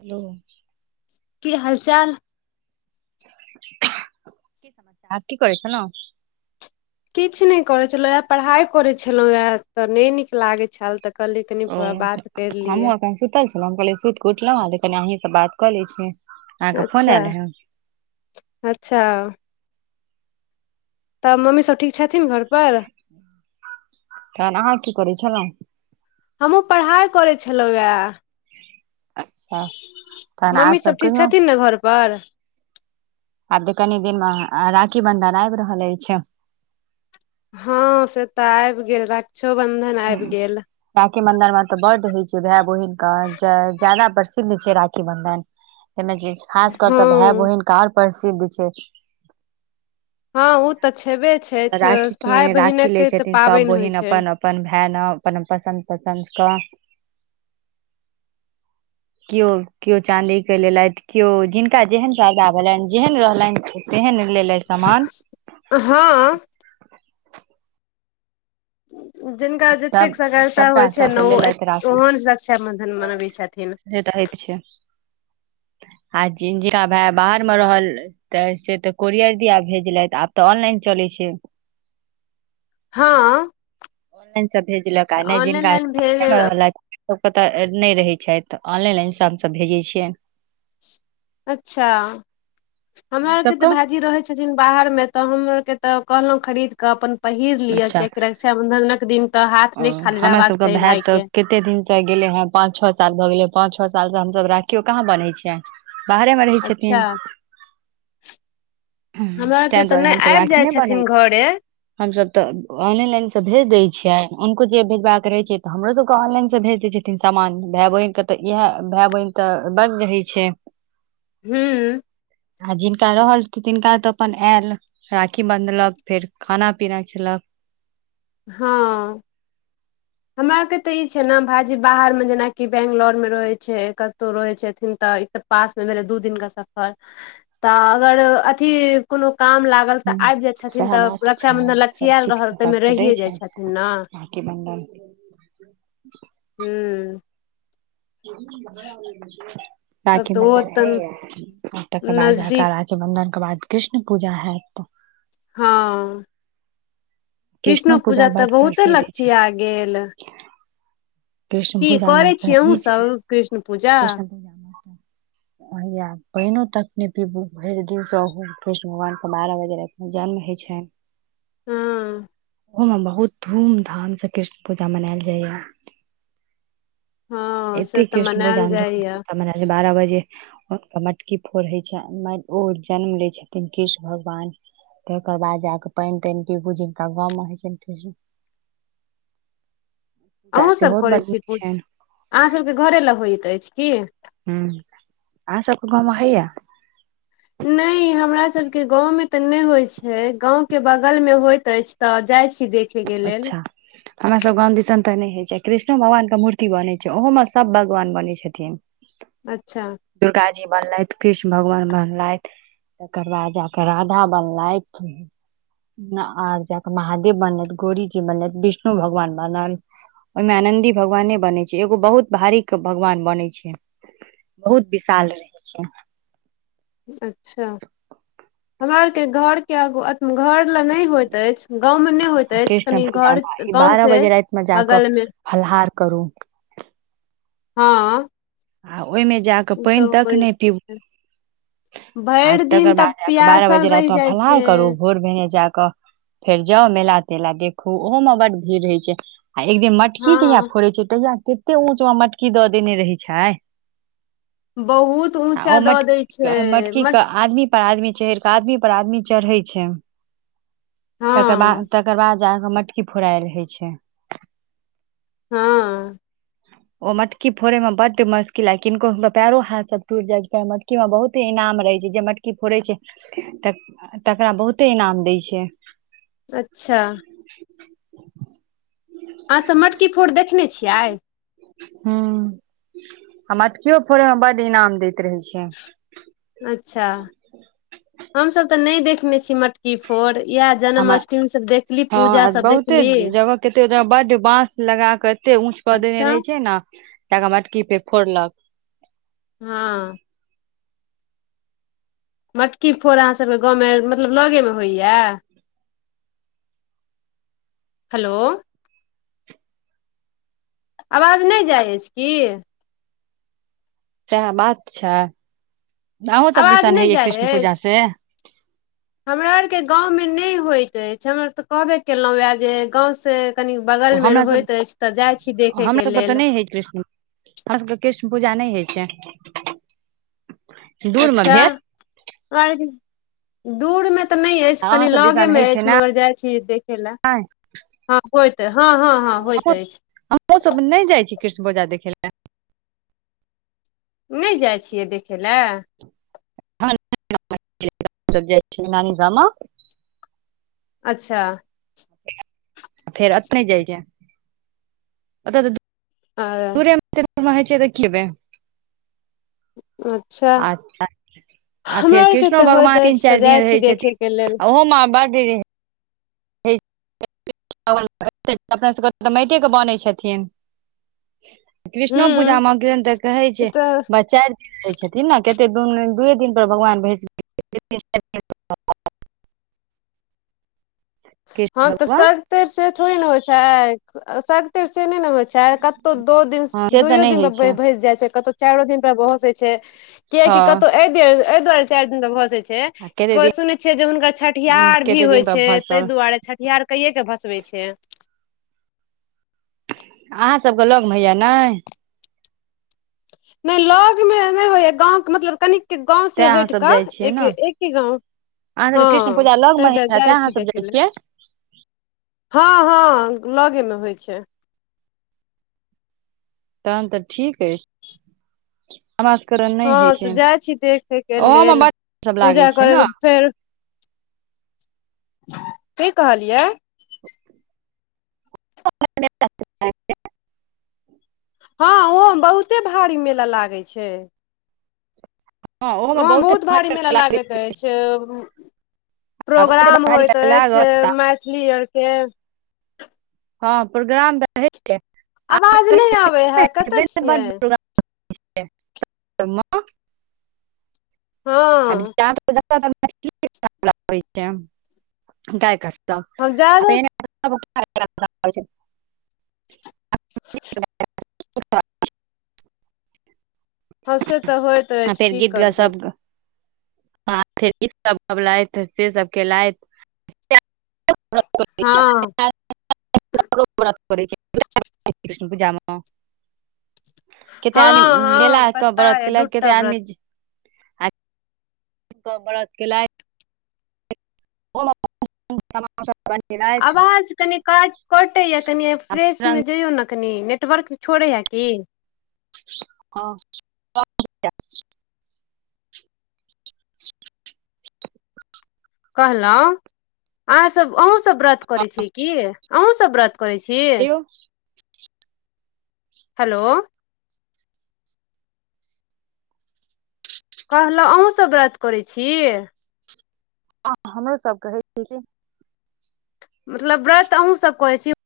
Hello. की हाल चाल। अहां की करै छलहु। किछु नय करै छलहुं, पढ़ाई करै छलहुं हे त नै नीक लागैत छल त ओ हमहुँ एखन सुतल छलहुँ, कहलियै सुति क उठलहुँ हेँ त कनि अहीं से बात क लै छी। अहाँके फोन अच्छा आयल हे - अच्छा। त मम्मी सभ ठीक छथिन घर पर तखन अहाँ की करै छलहुॅं। हमहुॅं पढ़ाई करै छलहुँ ये। अच्छा तहन आर मम्मी सब ठीक कहियौ छथिन ने घर पर। आब त कनी दिन मे राखी बन्धन आबि रहल अछि। हँ से त आबि गेल रक्षोबन्धन आबि गेल। राखी बंधन मे त बड होइ छै भाय बहिन के ज्यादा प्रसिद्ध छै राखी बंधन। एहिमे जे खास क-क भाय हँ बहिनके और प्रसिद्ध छै। हँ ओ तऽ छेबे छथि राखी के भाय राखी बहिनक लय तऽ छथिन सब पाबनि होइ बहिन छै अपन अपन भाय ले अपन पसन्द - पसन्द क [inaudible] केओ - केओ चाँदी के लेलथि केओ जिनका जेहन ज्यादा भेलनि जेहन रहलनि। तेहन लेलैथ समान। हँ। जिनका सब जतेक सगरता सबटा होइ छै सबके ने ओ लेलथि एते राखी ओहेन से क्षाबन्धन मनबै छथिन। दे दहैत छिया [unintelligible] [inaudible] आ जिनकर भाग बाहर मे रहल त से त कोरियर दिया भेजलथि आब त ऑनलाइन चलैत छै। हँ। ऑनलाइन से भेजलक तऽ नहि ऑनलाइन जिनका लाइन भेज अंगने मे रहलैथ सभ पता नहि रहै छथि त ऑनलाइने सँ हमसभ भेजै छियनि। अच्छा हमरा अहाँ आरके त सबके भाइजी रहै छथिन। छथिन बाहर मे त हम और के त कहलहुं खरीद क अपन पहिर लिय अच्छा किया कि रक्षाबंधनक दिन त हाथ ओ नहि खाली हमरा रहबाक सबके चाही भाय तऽ के कते दिन से गेले हें पांच छओ साल भ गेलै, पांच छओ साल से हमसब राखियो कहाँ बनहै छियैन। बाहरे मे र अच्छा। हमरा आरके ताहि त नै आबि जाइत छथिन घरे। हम सब त ऑनलाइन से भेज देय छियेन हुनको जे भेजवा के रहे छैे ते हमरो सब के ऑनलाइन से भेज देय छै। कि सामान भाय बहिनके त इएह भाय बहिन त बड़ रहै छै। हुॅं। आ जिनका रहल तिनका त अपन आयल राखी बान्हलक फेर खाना पीना खेलक हँ। हमरा आर के त ई छै ने भायजी बाहर मे जेनाकि बंगलोर मे रहै छै कतहु रहै छथिन त पासमे भेलय दु दिन के सफर त अगर अथि कोनो काम लागि गल तखन त हूं आबि जाय छथिन सएह त बात रक्षा छै बंधन लगचियाल सबकिछ रहल के तै मे सबके रहि दै रुकिये जाय छै छथिन न, राखी बंधन हुं। तब तऽ ओ राखीबन्धन है तऽ आज तकर बाद नजदीक हकार राखीबन्धन के बाद कृष्ण पूजा हयत। हँ। कृष्णो पूजा त बड बहुते प्रसिद्ध छै लगचिया गेल कृष्ण की पूजा करै मे तऽ छियै ई अहुँसभ छै कृष्ण पूजा? भैया पैनो तक नै पीबू भरि दिन सहू कृष्ण भगवानके बारह बजे राति जन्म होइ छनि। हुं। ओइ मे बहुत धूम धाम से कृष्ण पूजा मनायल जाइये। हँ से एतेक तऽ कृष्णपूजा मनायल मे जाइया सब बारह बजे मटकी फोड़ होइ छै ओ जन्म लै छथिन कृष्ण भगवान तकर बाद जााके पानि तानि पीरु, जकरा गांव मे होइ छै फेर पूजा अहूँसभ सेहो करै बड छी नीक पूज छनि अहाँसभके घरे लग होइत अछि की हुं, अहाँ सबके गाँवमे होइये नहि हमरा सबके गाँव मे त नहि होइत छै गाँंव के बगल मे होइत अछि त जाइ छी देख अच्छा। हमरा सब गाँव दिसन त नहि होइ छै कृष्णो भगवान के मूर्ति बनै छै ओहो में सब भगवान बनैत छथिन अच्छा। दुर्गा जी बनलथि कृष्ण भगवान बनलथि तकर बाद जाक राधा बनलथि आर जाक महादेव बनल गोरीजी बनलैथ विष्णु भगवान बनलैथ ओहिमे नन्दी भगवान नै बनै छै एगो बहुत भारी के भगवान बनै छै। बहुत विशाल रहै छै। अच्छा। हमरा आर के घर के आग घर ले नहि होयत अछि गांव मे नै होत होइत अछि, कृष्ण कनि पूजा मे बारह घरके बजे राति मे जाकऽ बगल मे फलाहार करू हँ। आ ओहिमे जाके ओ तऽ पानि तक होइ नै पीबू छै आ भरि दिन तकर तब बाद बारह पियासल बजे रहि रातिमे जाइ फलाहार छै करू आ भोर भेने जाक फेर जाउ मेला तेला देखु ओहो में बड भीड़ रहय छै आ एकदिन मट मटकी जहिया हँ फोड़े छै तहिया तते ऊंच मे मटकी द देने रहे छै बहुत ऊँचा ओ दऽ दै मटकी, छै मटकीे के मट आदमी पर आदमी चढ़ के आदमी पर आदमी चढ़ै छै तकर बाद हँ तकर बाद जाक मटकी फोरायल होइ छै। हँ। ओ मटकी फोड़े मे ब ओते मश्किल है, किनको पैरो हाथ सब टूट जाय छै मटकी मे बहुते इनाम रहे छै जे मटकी फोड़े छै। त तकरा बहुते इनाम दै छै। अच्छा। अहाँ सब मटकी फोड़ देखने छियै? हुं, मटकियो फोड़े में बड इनाम दैत रहे छै। अच्छा हमसभ तऽ नै देखने छी मट की फोर इएह हँ जन्माष्टमी सभ देखली पूजा आ सभ देखली। लगाक एते ऊंच पर देने अच्छा रहे छै ने ाका मटकी पे फोड़लक। हाँ। मटकी फोड़ अहाँसभके गाँवमे मतलब लगेमे होइए। हेलो। आवाज नै जाइ अएछ की। सएह बात छैय अहों सब आवाज दिसन नहि हेय जाइ कृष्ण पूजा अछि से। हमरा आरके गाँवमे नै होइत अएछ हम आर तऽ कहबे केलहुँ यए जे गाँवसे कनि बगल मे हमरा होइत अएछ तऽ जाइ छी देखे के लेल। हे कृष्ण हमर सभके कृष्ण पूजा नै होइ छैय। अच्छा और दूर मे तऽ नै अएछ अहाँ कनि सब लगे दिसन मे होइ छै अएछ ने मगर जाइ छी देखे लए। हँ होइत हँ हँ हँ होइत अएछ। हमु सब नहि जाइ छी कृष्ण बजा देखै लए। नै जाइ छियै देखै लए। [unintelligible] नानी गाॅंव म अच्छा। फेर अपने जाइये ओत तऽ दू आ [unintelligible] छैय तऽ किबे। अच्छा। आ आ हमरा फेर आरके कृष्णो तऽ होइत भगवान तीन अछि तऽ चाइर दिन जाइ छी रहै छथिन देखयके लेल आ ओहोमा बढ रहे। [unintelligible] अपना सब के तऽ माइटे के बनै छथिन। कृष्णो हूँ पुजा में केहन तऽ कहै ई छै तऽ बा चाइर दिन रहै छथिन न। कते दुन दुइ दिन पर भगवान भैंस [unintelligible] कृष्ण हाॅं तऽ भगवान सग्तेर से थोड़े ने होइ छैय अ सग तेर से नै ने होइ छैय कतौ दू दिन हँ से तऽ दुइयो नहि दिन पर होइ भै छै भैंस जाइ छैय कतौ चाइरो दिन पर भसे छैय हँ कियाकी कतौ ए दुआरे ए दुआरे चाइर दिन पर भसे छैय। आ छैय कते को सुनै छिय जे हुनकर दिन छठिहार भी कते होय दिन पर छैत। भसल ताहि दुआरे छठियार कैये कऽ भसबे छैय। अहाँसभ क लग में होइया नाय। नै लग में नै होयए गाँव के मतलब कनि की गाँव तें से अहाँ हैट सब कऽ जाइ छियै एक ने एके गाँव। अहाँ सबके कृष्ण हां पूजा लगमे तय द होइत हैत तें जाइ अहाँ छी सब देखै जाइ लए। छियै हां हां लगे में होय छैय। तहन तऽ ठिक अइछ। हमकरण नै हँ हैइ तऽ छैय जाइ छी देखे के लेल ओहोमें बच्च टब लागै पूजा छैय करे के न। कि कहलियै। [unintelligible] हां ओहो बहुते भारी मेला लागै छैय। हँ ओहोमे वहां बहुते बहुत भारी मेला भयंकर लागैत अइछ। आ बहुते प्रोग्राम भारी होइत अइछ लागत मैथिली आरके। हां प्रोग्राम तऽ हैइ आवाज नहि आबे है कतऽ छैय छियै बढ प्रोग्राम। [unintelligible] हँ [unintelligible] हम जादा [unintelligible] [unintelligible] हां से तऽ होयत। आ फेर गीत ग सब आ फेर गीत सब गबलाइत से सब केलाइत। हँ [unintelligible] करै छै [unintelligible] कृष्ण पूजा म। केते हँ आदमी मेला हँ क पता बरत य केलक दूटा केते व्रत आदमी हॅं बरत केलायक [unintelligible] आवाज कनि का कटेया कनि फ्रेश में जइयो ना कनि नेटवर्क छोड़े या की। [unintelligible] [unintelligible] कहलों अहाँ सब अहुं सब व्रत करै छी की अहूँ सब व्रत करै छी। हलो। कहलौं अहुँ सब व्रत करै छी। ह हमहुं सब कहै छी कि। मतलब व्रत अहूँ सब करै छी।